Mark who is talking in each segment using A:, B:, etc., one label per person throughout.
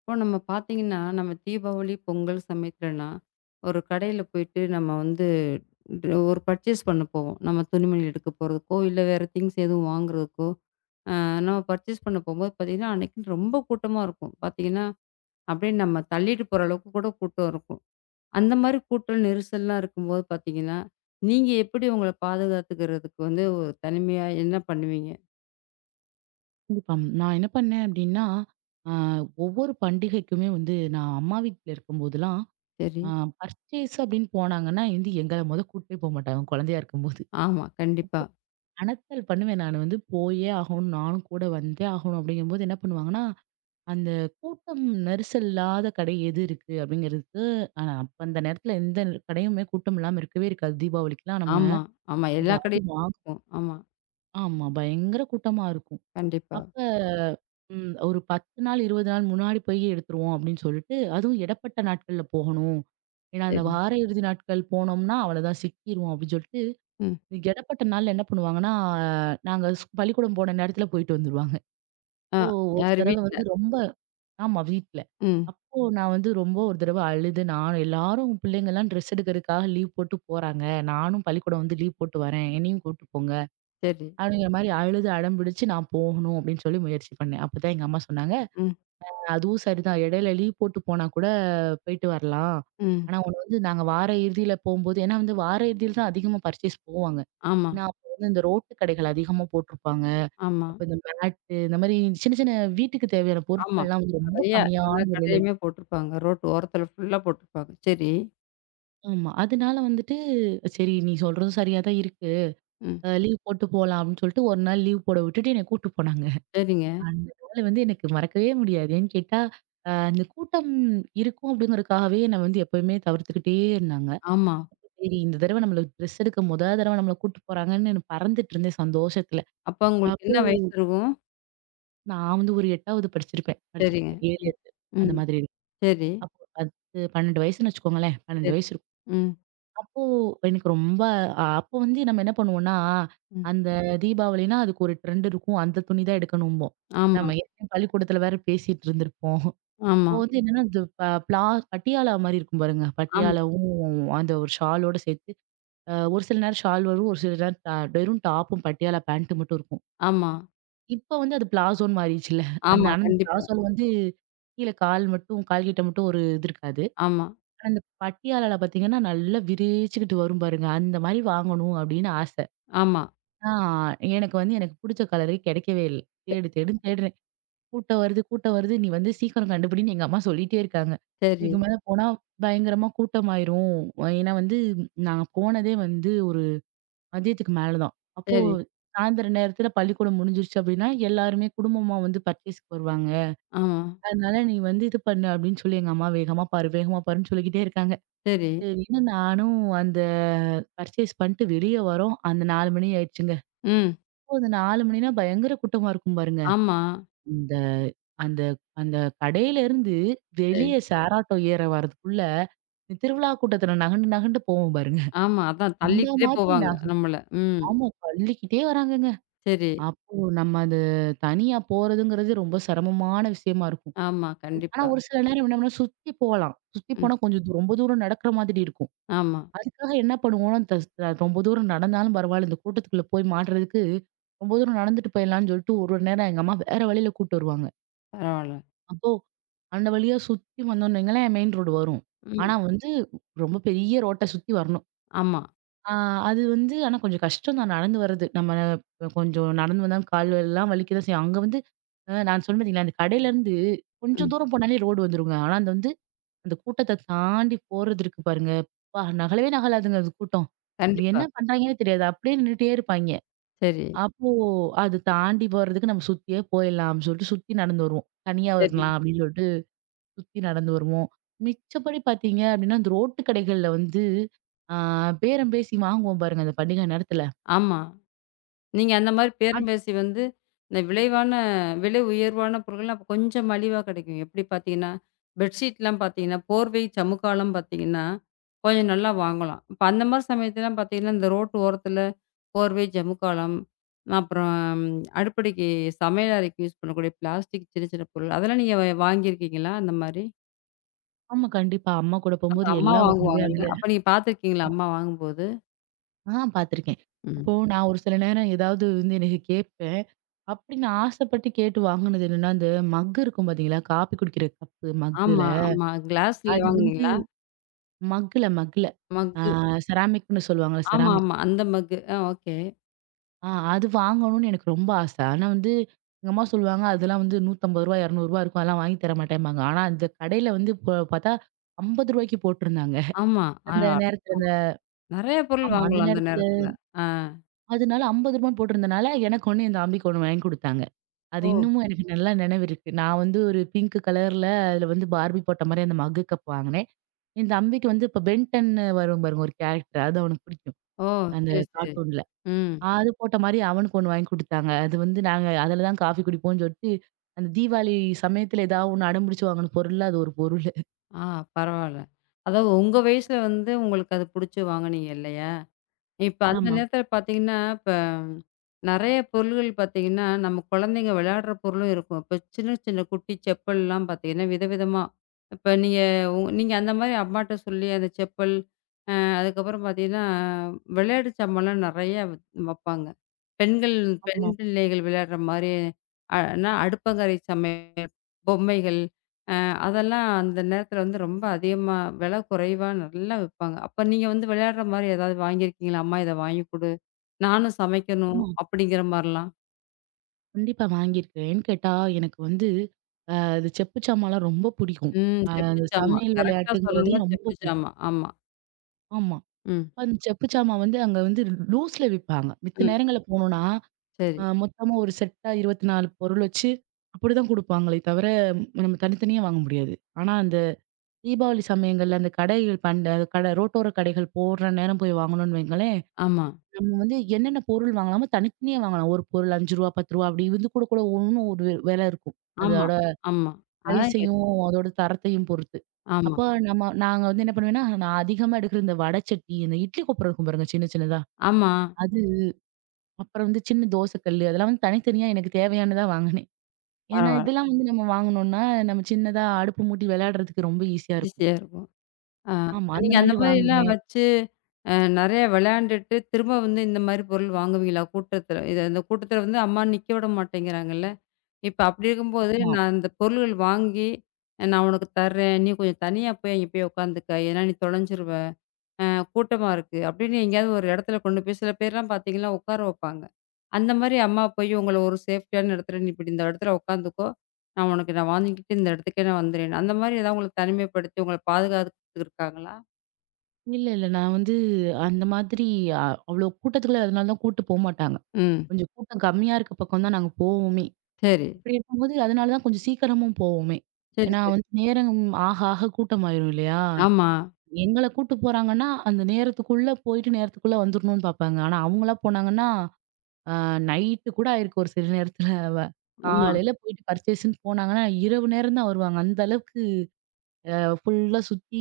A: இப்போ நம்ம பார்த்தீங்கன்னா, நம்ம தீபாவளி, பொங்கல் சமயத்துலலாம் ஒரு கடையில போயிட்டு நம்ம வந்து ஒரு பர்ச்சேஸ் பண்ண போவோம். நம்ம துணிமணி எடுக்க போறதுக்கோ, இல்ல வேற திங்ஸ் எதுவும் வாங்குறதுக்கோ, அ நம்ம பர்ச்சேஸ் பண்ண போம்போது பார்த்தீங்கன்னா, அன்னைக்குன்னு ரொம்ப கூட்டமா இருக்கும். பார்த்தீங்கன்னா, அப்படியே நம்ம தள்ளிட்டு போற அளவுக்கு கூட கூட்டம் இருக்கும். அந்த மாரி கூட்டம் நெரிசல்லாம் இருக்கும்போது பார்த்தீங்கன்னா, நீங்க எப்படி உங்கள பாதுகாத்துக்கிறதுக்கு வந்து ஒரு தனிமையா என்ன பண்ணுவீங்க?
B: கண்டிப்பா. நான் என்ன பண்ணேன் அப்டின்னா, அ ஒவ்வொரு பண்டிகைக்குமே வந்து நான் அம்மா வீட்ல இருக்கும்போதெல்லாம்,
A: சரி.
B: அ பர்ச்சேஸ் அப்டின்னு போனாங்கன்னா, வந்து எங்கள மொத கூட்டிட்டே போமாட்டாங்க குழந்தையா இருக்கும்போது.
A: ஆமா. கண்டிப்பா.
B: அனத்தல் பண்ணுவேன் நானு வந்து போயே ஆகணும், நானும் கூட வந்தே ஆகணும் அப்டிங்கும்போது என்ன பண்ணுவாங்கன்னா, அந்த கூட்டம் நெரிசல் இல்லாத கடை எது இருக்கு அப்டிங்கிறதுக்கு அப்ப அந்த நேரத்துல எந்த கடையுமே கூட்டம் இல்லாம இருக்கவே இருக்காது. தீபாவளிக்குலாம் நம்ம
A: ஆமா, ஆமா. எல்லா
B: ஏதாவது
A: கடையும்
B: வாங்
A: இருக்கும். ஆமா.
B: ஆமா பயங்கர கூட்டமா இருக்கும்.
A: கண்டிப்பா.
B: அப்ப ம். ஒரு 10 நாள், 20 நாள் முன்னாடி போய் எடுத்துருவோம் அப்படின்னு சொல்லிட்டு, அதுவும் இடைப்பட்ட நாட்கள்ல போகணும். ஏன்னா, அந்த
A: சரி.
B: வார இறுதி நாட்கள் போனோம்னா அவ்வளோதான் சிக்கிருவோம் அப்படின்னு சொல்லிட்டு,
A: ம்.
B: இடைப்பட்ட நாள்ல என்ன பண்ணுவாங்கன்னா, நாங்க பள்ளிக்கூடம் போன நேரத்துல போயிட்டு வந்துருவாங்க.
A: ஆ,
B: அப்போ ஒரு
A: யாரு
B: தடவ
A: வீட்ல.
B: வந்து ரொம்ப ஆமா வீட்ல.
A: ம்.
B: அப்போ நான் வந்து ரொம்ப ஒரு தடவ அழுது நானும் எல்லாரும் பிள்ளைங்கலாம் ட்ரெஸ் எடுக்கிறதுக்காக லீவ் போட்டு போறாங்க. நானும் பள்ளிக்கூடம் வந்து லீவ் போட்டு வரேன். என்னையும் கூட்டு போங்க.
A: சரி.
B: அப்படிங்கிற மாரி அழுது அடம் பிடிச்சு நான் போகணும் அப்படின்னு சொல்லி முயற்சி பண்ணேன். அப்பதான் எங்க அம்மா சொன்னாங்க
A: ம்.
B: அதுவும் சரிதான். இடையில லீவ் போட்டு போனா கூட போயிட்டு வரலாம்.
A: ம்.
B: ஆனா ஒண்ணு வந்து நாங்க வார இறுதியில போம்போது ஏன்னா வந்து வார இறுதியில தான் அதிகமா பர்ச்சேஸ் போவாங்க.
A: ஆமா,
B: ஏன்னா அப்ப வந்து இந்த ரோட்டு கடைகள் அதிகமா போட்டிருப்பாங்க.
A: ஆமா,
B: அப்ப இந்த மேட்டு இந்த மாரி சின்ன சின்ன வீட்டுக்கு தேவையான
A: ஆமா.
B: பொருட்கள்லாம் வந்து ரொம்ப
A: நெறையா
B: கம்மியான
A: எல்லா
B: விலையில
A: கடையுமே போட்டிருப்பாங்க. ரோட்டு ஓரத்துல ஃபுல்லா போட்டிருப்பாங்க. சரி.
B: ஆமா. அதனால வந்துட்டு சரி நீ சொல்றதும் சரியா தான் இருக்கு.
A: ம்.
B: லீவ் போட்டு போலாம் அப்படின்னு சொல்லிட்டு ஒரு நாள் லீவ் போட விட்டுட்டு என்னைய கூட்டு போனாங்க.
A: சரிங்க.
B: அந்த நாள் வந்து எனக்கு மறக்கவே முடியாது. ஏன்னு கேட்டா, அந்த கூட்டம் இருக்கும் அப்படிங்கிறதுக்காகவே நான் வந்து எப்பயுமே தவிர்த்துக்கிட்டே இருந்தாங்க.
A: ஆமா.
B: சரி இந்த தடவ நம்மள ட்ரெஸ் எடுக்க மொத தடவ நம்மள கூட்டு போறாங்கன்னு நான் பறந்துட்டு இருந்தேன் சந்தோஷத்துல.
A: அப்ப உங்களுக்கு
B: அப்போ
A: என்ன வயசு இருக்கும்?
B: நான் வந்து ஒரு 8வது படிச்சிருப்பேன்.
A: சரிங்க.
B: படிச்சிட்டுருப்பேன். 7,
A: ம்.
B: 8 அந்த
A: ம்.
B: மாதிரி இருக்கும்.
A: சரி,
B: அப்போ 10, 12 வயசுன்னு வச்சுக்கோங்களேன். 12
A: சரி.
B: வயசு இருக்கும்.
A: ம்.
B: அப்போ எனக்கு ரொம்ப அப்போ வந்து நம்ம என்ன பண்ணுவோம்னா,
A: ம்.
B: அந்த தீபாவளினா அதுக்கு ஒரு ட்ரெண்ட் இருக்கும். அந்த துணி தான் எடுக்கணும்போம்.
A: ஆமா,
B: நம்ம ஏற்கனவே பள்ளிக்கூடத்துல வேற பேசிட்டு இருந்திருப்போம்.
A: ஆமா,
B: அப்போ வந்து என்னன்னா, இந்த ப பிளா பட்டியாலா மாரி இருக்கும் பாருங்க.
A: ஆம்,
B: பட்டியாலாவும் அந்த ஒரு ஷாலோட சேர்த்து ஒரு சில நேரம் ஷால் வரும். ஒரு சில நேரம் வெறும் டாப்பும் பட்டியாலா பேண்ட் மட்டும் இருக்கும்.
A: ஆமா,
B: இப்ப வந்து அது பிளாசோன்னு மாறிடுச்சுல்ல.
A: ஆமா.
B: ஆனா அந்த
A: கண்டிப்பா.
B: பிளாசோல வந்து கீழ கால் மட்டும் கால் கிட்ட மட்டும் ஒரு இது இருக்காது.
A: ஆமா,
B: ஆனா இந்த பட்டியாலால பார்த்தீங்கன்னா, நல்லா விரிச்சுக்கிட்டு வரும் பாருங்க. அந்த மாரி வாங்கணும் அப்படின்னு ஆசை.
A: ஆமா.
B: ஆ எனக்கு புடிச்ச கலரே கிடைக்கவே இல்ல. தேடு தேடுன்னு தேடுறேன். கூட்டம் வருது, கூட்டம் வருது. நீ வந்து சீக்கிரம் கண்டுபிடின்னு எங்க அம்மா சொல்லிட்டே இருக்காங்க.
A: சரி,
B: இதுக்கு மேல போனா பயங்கரமா கூட்டமாயிரும். ஏன்னா வந்து நாங்க போனதே வந்து ஒரு மதியத்துக்கு மேல தான். அப்போ
A: சரி.
B: சாயந்தரம் நேரத்துல பள்ளிக்கூடம் முடிஞ்சிருச்சு அப்படின்னா, எல்லாருமே குடும்பமா வந்து பர்ச்சேஸ்க்கு வருவாங்க.
A: ஆமா.
B: அதனால நீ வந்து இது பண்ணு அப்படின்னு சொல்லி எங்க அம்மா வேகமா பாரு, வேகமா பாருன்னு சொல்லிக்கிட்டே இருக்காங்க.
A: சரி.
B: சரின்னு நானும் அந்த பர்ச்சேஸ் பண்ணிட்டு வெளிய வரோம். அந்த 4 மணி ஆயிடுச்சுங்க.
A: ம்.
B: அப்போ அந்த 4 மணினா பயங்கர கூட்டமா இருக்கும் பாருங்க.
A: ஆமா.
B: இந்த அந்த அந்த கடையிலேருந்து
A: சரி.
B: வெளிய சாராட்டோ ஏற வரதுக்குள்ள, இந்த திருவிழா கூட்டத்துல நகண்டு நகண்டு போவோம் பாருங்க.
A: ஆமா. அதான்
B: அந்த
A: தள்ளிக்கிட்டே
B: மாதிரி ந
A: போவாங்க நம்மள. ம்.
B: ஆமா தள்ளிக்கிட்டே வராங்கங்க.
A: சரி.
B: அப்போ நம்ம அது தனியா போறதுங்கிறது ரொம்ப சிரமமான விஷயமா இருக்கும்.
A: ஆமா,
B: ஆனா
A: கண்டிப்பா.
B: ஒரு சில நேரம் என்ன பண்ணுவோம் சுத்தி போலாம். சுத்தி
A: ம்.
B: போனா கொஞ்சம் ரொம்ப தூரம் நடக்கிற மாதிரி இருக்கும்.
A: ஆமா.
B: அதுக்காக என்ன பண்ணுவோம்னா, தஸ் அ ரொம்ப தூரம் நடந்தாலும் பரவாயில்ல, இந்த கூட்டத்துக்குள்ள போய் மாட்டுறதுக்கு ரொம்ப தூரம் நடந்துட்டு போயிடலாம்னு சொல்லிட்டு ஒரு ஒரு நேரம் எங்க அம்மா வேற வழியில கூட்டு வருவாங்க.
A: பரவால்ல.
B: அப்போ அந்த வழியா சுத்தி வந்தோம்னு வைங்களேன், மெயின் ரோடு வரும்.
A: ம்.
B: ஆனா வந்து ரொம்ப பெரிய ரோட்ட சுத்தி வரணும்.
A: ஆமா.
B: ஆ அது வந்து ஆனா கொஞ்சம் கஷ்டம் தான் நடந்து வர்றது. நம்ம கொஞ்சம் நடந்து வந்தா கால் எல்லாம் வலிக்க தான் செய்யும். அங்க வந்து நான் சொன்னேன் பார்த்தீங்களா, அந்த கடையிலேருந்து கொஞ்சம்
A: ம்.
B: தூரம் போனாலே ரோடு வந்துருங்க. ஆனா அந்த வந்து அந்த கூட்டத்த தாண்டி போறது இருக்கு பாருங்க. அப்பா! நகலவே நகலாதுங்க அது கூட்டம். நம்ம என்ன
A: கண்டிப்பா.
B: பண்றாங்கன்னே தெரியாது. அப்படியே நின்னுட்டே இருப்பாய்ங்க.
A: சரி,
B: அப்போ அது தாண்டி போறதுக்கு நம்ம சுத்தியே போயிடலாம் அப்படின்னு சொல்லிட்டு சுத்தி நடந்து வருவோம். தனியா
A: சரி.
B: வரலாம் அப்படின்னு சொல்லிட்டு. சுத்தி நடந்து வருவோம். மிச்சப்படி பார்த்தீங்க அப்படின்னா, அந்த ரோட்டு கடைகள்ல வந்து ஆ பேரம் பேசி வாங்குவோம் பாருங்க, அந்த பண்டிகை நேரத்துல.
A: ஆமா. நீங்க அந்த மாரி
B: அது
A: பேரம் பேசி வந்து, இந்த விளைவான விலை உயர்வான பொருட்கள்லாம் அப்ப கொஞ்சம் மலிவா கிடைக்கும். எப்படி பார்த்தீங்கன்னா, பெட்ஷீட்லாம் பார்த்தீங்கன்னா, போர்வை, சமுக்காலாம் பார்த்தீங்கன்னா, கொஞ்சம் நல்லா வாங்கலாம். இப்ப அந்த மாரி சமயத்துலலாம் பார்த்தீங்கன்னா, இந்த ரோட்டு ஓரத்துல போர்வை, ஜமுக்காளம், அப்புறம் அடுப்படிக்கு சமையல் அறைக்கு யூஸ் பண்ணக்கூடிய பிளாஸ்டிக் சின்ன சின்ன பொருள், அதெல்லாம் நீங்க வாங்கியிருக்கீங்களா அந்த மாரி?
B: ஆமா, கண்டிப்பா. அம்மா கூட
A: அப்ப
B: போம்போது
A: அம்மா
B: எல்லாம் வாங்குவேன்
A: வாங்குவாங்கல்ல.
B: அதுல.
A: அப்ப நீங்க பார்த்துருக்கீங்களா அம்மா வாங்கும்போது?
B: பார்த்துருக்கேன்.
A: ம்.
B: அப்போ நான் ஒரு சில நேரம் ஏதாவது வந்து எனக்கு கேட்பேன். அப்படி நான் ஆசைப்பட்டு கேட்டு வாங்குனது என்னன்னா, அந்த மக் இருக்கும் பார்த்தீங்களா? காப்பி குடிக்கிற கப்பு மக்குல.
A: ஆமா, ஆமா. கிளாஸ்ல
B: அது வந்து
A: வாங்குனீங்களா?
B: மக்குல மக்குல. ஆ
A: மக்கு.
B: செராமிக்ன்னு சொல்லுவாங்கல்ல,
A: ஆமா,
B: செராமிக்.
A: ஆமா. அந்த மக்கு. ஆ, ஓகே.
B: அது வாங்கணும்னு எனக்கு ரொம்ப ஆசை. ஆனா வந்து எங்க அம்மா சொல்லுவாங்க, "அதெல்லாம் வந்து ரூ. 150, ரூ. 200 இருக்கும். அதெல்லாம் வாங்கி தர மாட்டேம்பாங்க." ஆனா அந்த கடையில வந்து பார்த்தா ரூ. 50 போட்டிருந்தாங்க.
A: ஆமா. ஆ,
B: அந்த
A: ஆமா.
B: நேரத்துல அந்த
A: நெறைய பொருள்
B: அந்த
A: வாங்கலாம் அந்த
B: நேரத்துல
A: நேரத்துல. ஆ.
B: அதனால ரூ. 50 போட்டிருந்தனால எனக்கு 1 என் தம்பிக்கு 1 வாங்கி குடுத்தாங்க. அது
A: ஓ!
B: இன்னமும் எனக்கு நல்லா நினைவு இருக்கு. நான் வந்து ஒரு பிங்க் கலர்ல அதுல வந்து பார்பி போட்ட மாரி அந்த மக்கு கப் வாங்கினேன். என் தம்பிக்கு வந்து இப்ப பென்டன்னு வரும் பாருங்க ஒரு கேரக்டர். அது அவனுக்கு பிடிக்கும்.
A: ஓ!
B: அந்த
A: சரி, சரி.
B: கார்ட்டூன்ல.
A: ம்.
B: அது போட்ட மாரி அவனுக்கு ஒண்ணு வாங்கி குடுத்தாங்க. அது வந்து நாங்க அதுல தான் காஃபி குடிப்போம்ன்னு சொல்லிட்டு, அந்த தீபாவளி சமயத்துல ஏதாவது ஒண்ணு அடம்பிடிச்சு வாங்குன பொருள்ல அது ஒரு பொருளு.
A: ஆ, பரவால்ல. அதாவது உங்க வயசுல வந்து உங்களுக்கு அது புடிச்சு வாங்குனீங்க இல்லையா? இப்ப அந்த
B: ஆமா,
A: நேரத்துல பார்த்தீங்கன்னா, இப்ப நெறைய பொருள்கள் பார்த்தீங்கன்னா, நம்ம குழந்தைங்க விளையாடுற பொருளும் இருக்கும். இப்ப சின்ன சின்ன குட்டி செப்பல்லாம் பார்த்தீங்கன்னா, விதவிதமா இப்ப நீங்க நீங்க அந்த மாரி அம்மாட்ட சொல்லி அந்த செப்பல், அதுக்கப்புறம் பார்த்தீங்கன்னா, விளையாட்டு சாமான்லாம் நெறைய வப்பாங்க. பெண்கள் பெண்
B: ஆமா,
A: பிள்ளைகள் விளையாடுற மாரி, அ நான் அடுப்பங்கரை சமை பொம்மைகள். அ அதெல்லாம் அந்த நேரத்தில வந்து ரொம்ப அதிகமா விலை குறைவா நல்லா விப்பாங்க. அப்ப நீங்க வந்து விளையாடுற மாரி ஏதாவது வாங்கியிருக்கீங்களா? "அம்மா இத வாங்கி குடு. நானும் சமைக்கணும்."
B: ஆமா.
A: அப்படிங்கிற மாரிலாம்?
B: கண்டிப்பா வாங்கியிருக்கேன். ஏன்னு கேட்டா, எனக்கு வந்து அது செப்பு சாமான்லாம் ரொம்ப பிடிக்கும்.
A: ம். செப்பு
B: அந்த
A: சாமா.
B: சமையல்
A: கரெக்ட்டா
B: விளையாட்டுங்கிறதே
A: சொல்லணும்னா
B: ரொம்ப
A: செப்பு
B: பிடிக்கும்.
A: சாமா. ஆமா.
B: ஆமா.
A: ம்.
B: அந்த செப்பு சாமான் வந்து அங்க வந்து லூஸ்ல விப்பாங்க. மித்த
A: ம்.
B: நேரங்கள்ல போனோம்னா,
A: சரி.
B: மொத்தமா ஒரு செட்டா 24 பொருள் வச்சு அப்படிதான் குடுப்பாங்களே தவிர, நம்ம தனித்தனியா வாங்க முடியாது. ஆனா தீபாவளி சமயங்கள்ல அந்த கடைகள் கடை ரோட்டோர கடைகள் போடுற நேரம் போய் வாங்கணும்னு வைங்களேன்,
A: ஆமா.
B: நம்ம வந்து என்னென்ன பொருள் வாங்கலாமோ தனித்தனியா வாங்கலாம். ஒரு பொருள் ரூ. 5, ரூ. 10 அப்படி வந்து கூட கூட ஒவ்வொன்னும் ஒரு விலை இருக்கும்.
A: ஆமா.
B: அதோட
A: ஆமா. அதான்
B: பிரைஸையும், அதோட தரத்தையும் பொறுத்து.
A: ஆமா.
B: அப்போ நாங்க வந்து என்ன பண்ணுவேன்னா, நான் அதிகமா எடுக்கிற இந்த வடச்சட்டி, இந்த இட்லி கொப்பரம் இருக்கும் பாருங்க சின்ன சின்னதா.
A: ஆமா.
B: அது அப்புறம் வந்து சின்ன தோசை கல்லு அதெல்லாம் வந்து தனித்தனியா எனக்கு தேவையானதா வாங்கினேன். ஏன்னா
A: பரவால்ல.
B: இதெல்லாம் வந்து நம்ம வாங்கனோம்னா, நம்ம சின்னதா அடுப்பு மூட்டி விளையாடுறதுக்கு ரொம்ப ஈஸியா இருக்கும்.
A: ஈஸியா இருக்கும். ஆ.
B: ஆமா அந்த
A: நீங்க அந்த
B: மாதிரி
A: மாரிலாம்
B: வாங்குவேன்.
A: வச்சு, நெறைய விளையாண்டுட்டு, திரும்ப வந்து இந்த மாரி பொருள் வாங்குவீங்களா? கூட்டத்தில இந்த கூட்டத்தில வந்து அம்மா நிக்க விட மாட்டேங்கிறாங்கல்ல. இப்ப அப்படி இருக்கும்போது,
B: ஆமா.
A: நான் இந்த பொருள்கள் வாங்கி, நான் உனக்கு தர்றேன். நீ கொஞ்சம் தனியா போய் அங்க போய் உட்காந்துக்க. ஏன்னா நீ தொலைஞ்சிருவ. அ கூட்டமா இருக்கு. அப்படின்னு எங்கேயாவது ஒரு இடத்துல கொண்டு போய் சில பேர்லாம் பார்த்தீங்கன்னா, உட்கார வைப்பாங்க. அந்த மாரி அம்மா போய் உங்கள ஒரு சேஃப்டியான இடத்துல, "நீ இப்படி இந்த இடத்துல உட்காந்துக்கோ. நான் உனக்கு வாங்கிக்கிட்டு இந்த இடத்துக்கே நான் வந்துடுறேன்." அந்த மாரி ஏதாவது உங்கள தனிமைப்படுத்தி, உங்கள பாதுகாத்துக்கிட்டு இருக்காங்களா?
B: இல்ல, இல்ல. நான் வந்து அந்த மாதிரி அ அவ்ளோ கூட்டத்துக்குள்ள அதனால தான் கூட்டு போமாட்டாங்க.
A: ம்.
B: கொஞ்சம் கூட்டம் கம்மியா இருக்க பக்கம் தான் நாங்க போவோமே.
A: சரி.
B: இப்டி இருக்கும்போது அதனால தான் கொஞ்சம் சீக்கிரமும் போவோமே.
A: சரி,
B: ஏன்னா
A: சரி.
B: வந்து நேரம் ஆக, ஆக கூட்டமாயிரும் இல்லையா?
A: ஆமா,
B: எங்கள கூட்டு போறாங்கன்னா, அந்த நேரத்துக்குள்ள போயிட்டு நேரத்துக்குள்ள வந்துரணும்னு பாப்பாங்க. ஆனா அவங்களா போனாங்கன்னா, அ நைட்டு கூட ஆயிருக்கு ஒரு சில நேரத்துல. வ
A: ஆமா.
B: காலையில போயிட்டு பர்ச்சேஸ்ன்னு போனாங்கன்னா, இரவு நேரம் தான் வருவாங்க. அந்த அளவுக்கு ஃபுல்லா சுத்தி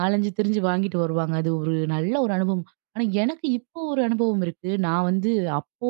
B: நாலஞ்சு திரிஞ்சு வாங்கிட்டு வருவாங்க. அது ஒரு நல்ல ஒரு அனுபவம். ஆனா எனக்கு இப்போ ஒரு அனுபவம் இருக்கு. நான் வந்து அப்போ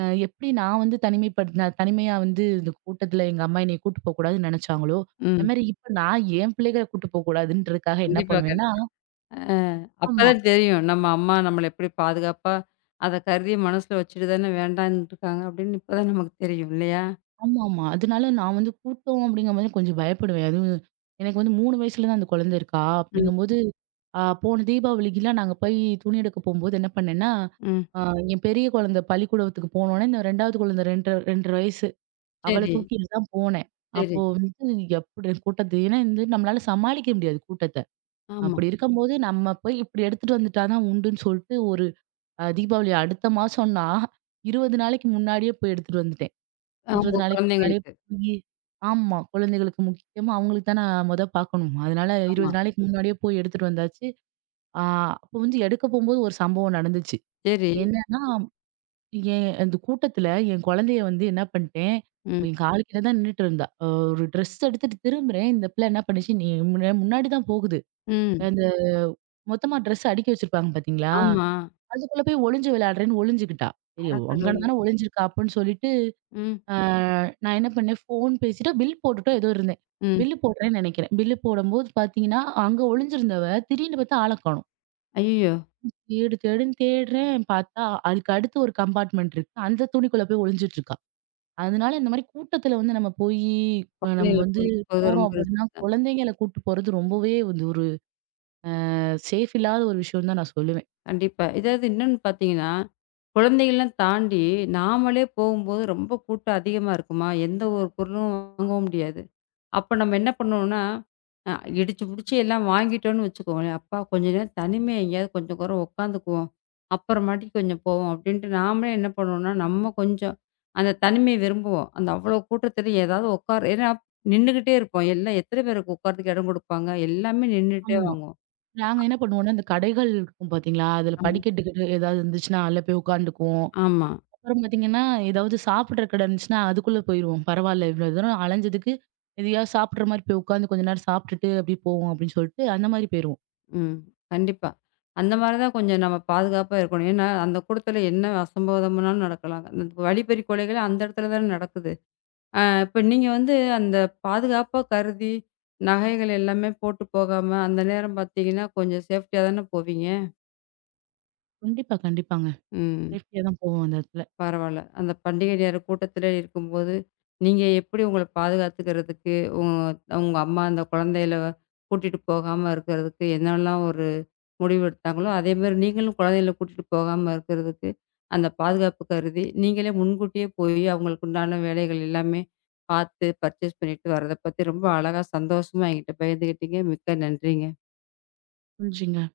B: எப்படி நான் வந்து நான் தனிமையா வந்து இந்த கூட்டத்துல எங்க அம்மா என்னைய கூட்டு போக்கூடாதுன்னு நெனச்சாங்களோ, அது
A: ம்.
B: மாரி இப்ப நான் என் பிள்ளைகள கூட்டு போக்கூடாதுன்றதுக்காக என்ன
A: கண்டிப்பா,
B: பண்ணுவேன்னா
A: கண்டிப்பா. அ
B: ஆமா.
A: அப்பதான் தெரியும். நம்ம அம்மா நம்மள எப்படி பாதுகாப்பா அத கருதி மனசுல வச்சுட்டு தானே வேண்டான்ட்டுருக்காங்க அப்படின்னு இப்பதான் நமக்கு தெரியும் இல்லையா?
B: ஆமாமா. அதனால நான் வந்து கூட்டம் அப்படிங்கிற மாரி கொஞ்சம் பயப்படுவேன். அதுவும் எனக்கு வந்து 3 வயசுல தான் அந்த குழந்தை இருக்கா.
A: ம்,
B: அப்படிங்கும்போது, போன தீபாவளிக்குலாம் நாங்க போய் துணி எடுக்க போம்போது என்ன பண்ணேன்னா,
A: ம்.
B: அ என் பெரிய குழந்தை பள்ளிக்கூடத்துக்கு போனோனே, இந்த 2வது குழந்தை 2 1/2 வயசு. அவள
A: சரி,
B: தூக்கிட்டு தான் போனேன்.
A: சரி.
B: அப்போ வந்து எப்படி கூட்டத்து ஏன்னா வந்து நம்மளால சமாளிக்க முடியாது கூட்டத்த.
A: ஆமா.
B: அப்படி இருக்கும்போது நம்ம போய் இப்படி எடுத்துட்டு வந்துட்டா தான் உண்டுன்னு சொல்லிட்டு ஒரு தீபாவளி அடுத்த மாசம்னா 20 நாளைக்கு முன்னாடியே போய் எடுத்துட்டு வந்துட்டேன்.
A: அ,
B: 20
A: உங்க
B: நாளைக்கு முன்னாடியே
A: குழந்தைங்களுக்கு.
B: போயி ஆமா. குழந்தைகளுக்கு முக்கியமா அவங்களுக்கு தான மொத பாக்கணும். அதனால
A: ஆமா.
B: 20 நாளைக்கு முன்னாடியே போய் எடுத்துட்டு வந்தாச்சு. ஆ அப்போ வந்து எடுக்க போம்போது ஒரு சம்பவம் நடந்துச்சு.
A: சரி.
B: என்னன்னா, அந்த கூட்டத்துல என் குழந்தைய வந்து என்ன பண்ணிட்டேன்,
A: ம்,
B: என் காலு கீழ தான் நின்னுட்டு இருந்தா. ஒரு ட்ரெஸ் எடுத்துட்டு திரும்புறேன். இந்த பிள்ள என்ன பண்ணுச்சு, நீ முன்ன முன்னாடி தான் போகுது.
A: ம்.
B: அந்த மொத்தமா ட்ரெஸ் அடுக்கி வச்சிருப்பாங்க பாத்தீங்களா?
A: ஆமா.
B: அதுக்குள்ள போய் ஒளிஞ்சு விளையாடுறேன்னு ஒளிஞ்சுகிட்டா. சரி,
A: அட
B: அங்கன
A: கடவுளே!
B: தானே ஒளிஞ்சிருக்கா அப்புட்ன்னு சொல்லிட்டு
A: ம்,
B: ஆ நான் என்ன பண்ணேன், ஃபோன் பேசிட்டோ, பில் போட்டுட்டோ ஏதோ இருந்தேன்.
A: ம்.
B: பில்லு போடுறேன்னு நெனைக்கிறேன். பில்லு போடும்போது பார்த்தீங்கன்னா, அங்க ஒளிஞ்சிருந்தவ திடீர்னு பார்த்தா ஆள காணோம்.
A: ஐயய்யோ!
B: தேடு தேடுன்னு தேடுறேன். பார்த்தா அதுக்கு அடுத்து ஒரு கம்பார்ட்மெண்ட் இருக்கு. அந்த துணிக்குள்ள போய் ஒளிஞ்சிட்டு இருக்கா. அதனால இந்த மாரி கூட்டத்துல வந்து நம்ம போயி அ நம்ம
A: குழந்தைகள
B: வந்து
A: கூட்டிட்டு போறது
B: போறோம்
A: ரொம்ப
B: அப்படின்னா, குழந்தைங்கள கூட்டு போறது ரொம்பவே வந்து ஒரு சேஃப் இல்லாத ஒரு விஷயம்னு தான் நான் சொல்லுவேன்.
A: கண்டிப்பா. இதாவது இன்னொன்னு பார்த்தீங்கன்னா, குழந்தைகள்லாம் தாண்டி நாமளே போகும்போது ரொம்ப கூட்டம் அதிகமா இருக்குமா, எந்த ஒரு பொருளும் வாங்கவும் முடியாது. அப்ப நம்ம என்ன பண்ணுவோம்னா, அ இடிச்சு புடிச்சு எல்லாம் வாங்கிட்டோம்னு வச்சுக்கோங்களேன், "அப்பா கொஞ்ச நேரம் தனிமையா எங்கேயாவது கொஞ்சம் நேரம் உட்காந்துக்குவோம். அப்புறமாட்டி கொஞ்சம் போவோம்." அப்படின்ட்டு நாமளே என்ன பண்ணுவோம்னா, நம்ம கொஞ்சம் அந்த தனிமையை விரும்புவோம். அந்த அவ்வளோ கூட்டத்தில ஏதாவது ஏன்னா நின்னுகிட்டே இருப்போம். எல்லாம் எத்தன பேருக்கு உட்கார்றதுக்கு இடம் குடுப்பாங்க? எல்லாமே நின்னுட்டே
B: ஆமா.
A: வாங்குவோம்.
B: நாங்க என்ன பண்ணுவோம்னா, இந்த கடைகள் இருக்கும் பார்த்தீங்களா, அதுல
A: ஆமா.
B: படிக்கட்டுக்கிட்டு ஏதாவது இருந்துச்சுன்னா, அதுல போய் உட்காந்துக்குவோம்.
A: ஆமா.
B: அப்புறம் பாத்தீங்கன்னா, ஏதாவது சாப்பிடுற கடை இருந்துச்சுன்னா, அதுக்குள்ள போயிருவோம். பரவால்ல இவ்ளோ தூரம் அலைஞ்சதுக்கு, எதையாவது சாப்பிடுற மாரி போய் உட்காந்து கொஞ்ச நேரம் சாப்பிட்டுட்டு, அப்படியே போவோம் அப்படின்னு சொல்லிட்டு, அந்த மாரி போயிருவோம்.
A: ம். கண்டிப்பா. அந்த மாரி தான் கொஞ்சம் நம்ம பாதுகாப்பா இருக்கணும். ஏன்னா, அந்த கூட்டத்துல என்ன அசம்பாவிதம்னாலும் நடக்கலாம். அந்த வழிப்பறி கொலைகள் அந்த இடத்துல தானே நடக்குது. இப்ப நீங்க வந்து அந்த பாதுகாப்பா கருதி, நகைகள் எல்லாமே போட்டு போகாம, அந்த நேரம் பாத்தீங்கன்னா, கொஞ்சம் சேஃப்டியா தானே போவீங்க?
B: கண்டிப்பா, கண்டிப்பாங்க.
A: ம்.
B: சேஃப்டியா தான் போவோம் அந்த இடத்துல.
A: பரவால்ல. அந்த பண்டிகை நேர கூட்டத்திலே இருக்கும்போது, நீங்க எப்படி உங்கள பாதுகாத்துக்கிறதுக்கு, உங்க உங்க அம்மா அந்த குழந்தைகள கூட்டிட்டு போகாம இருக்கிறதுக்கு என்னலாம் ஒரு முடிவு எடுத்தாங்களோ, அதேமாரி நீங்களும் குழந்தைகள கூட்டிட்டு போகாம இருக்கிறதுக்கு, அந்த பாதுகாப்பு கருதி, நீங்களே முன்கூட்டியே போயி அவங்களுக்கு உண்டான வேலைகள் எல்லாமே பார்த்து பர்ச்சேஸ் பண்ணிட்டு வர்றத பத்தி ரொம்ப அழகா சந்தோஷமா என்கிட்ட பகிர்ந்துக்கிட்டீங்க. மிக்க நன்றிங்க.
B: சொல்லுங்க.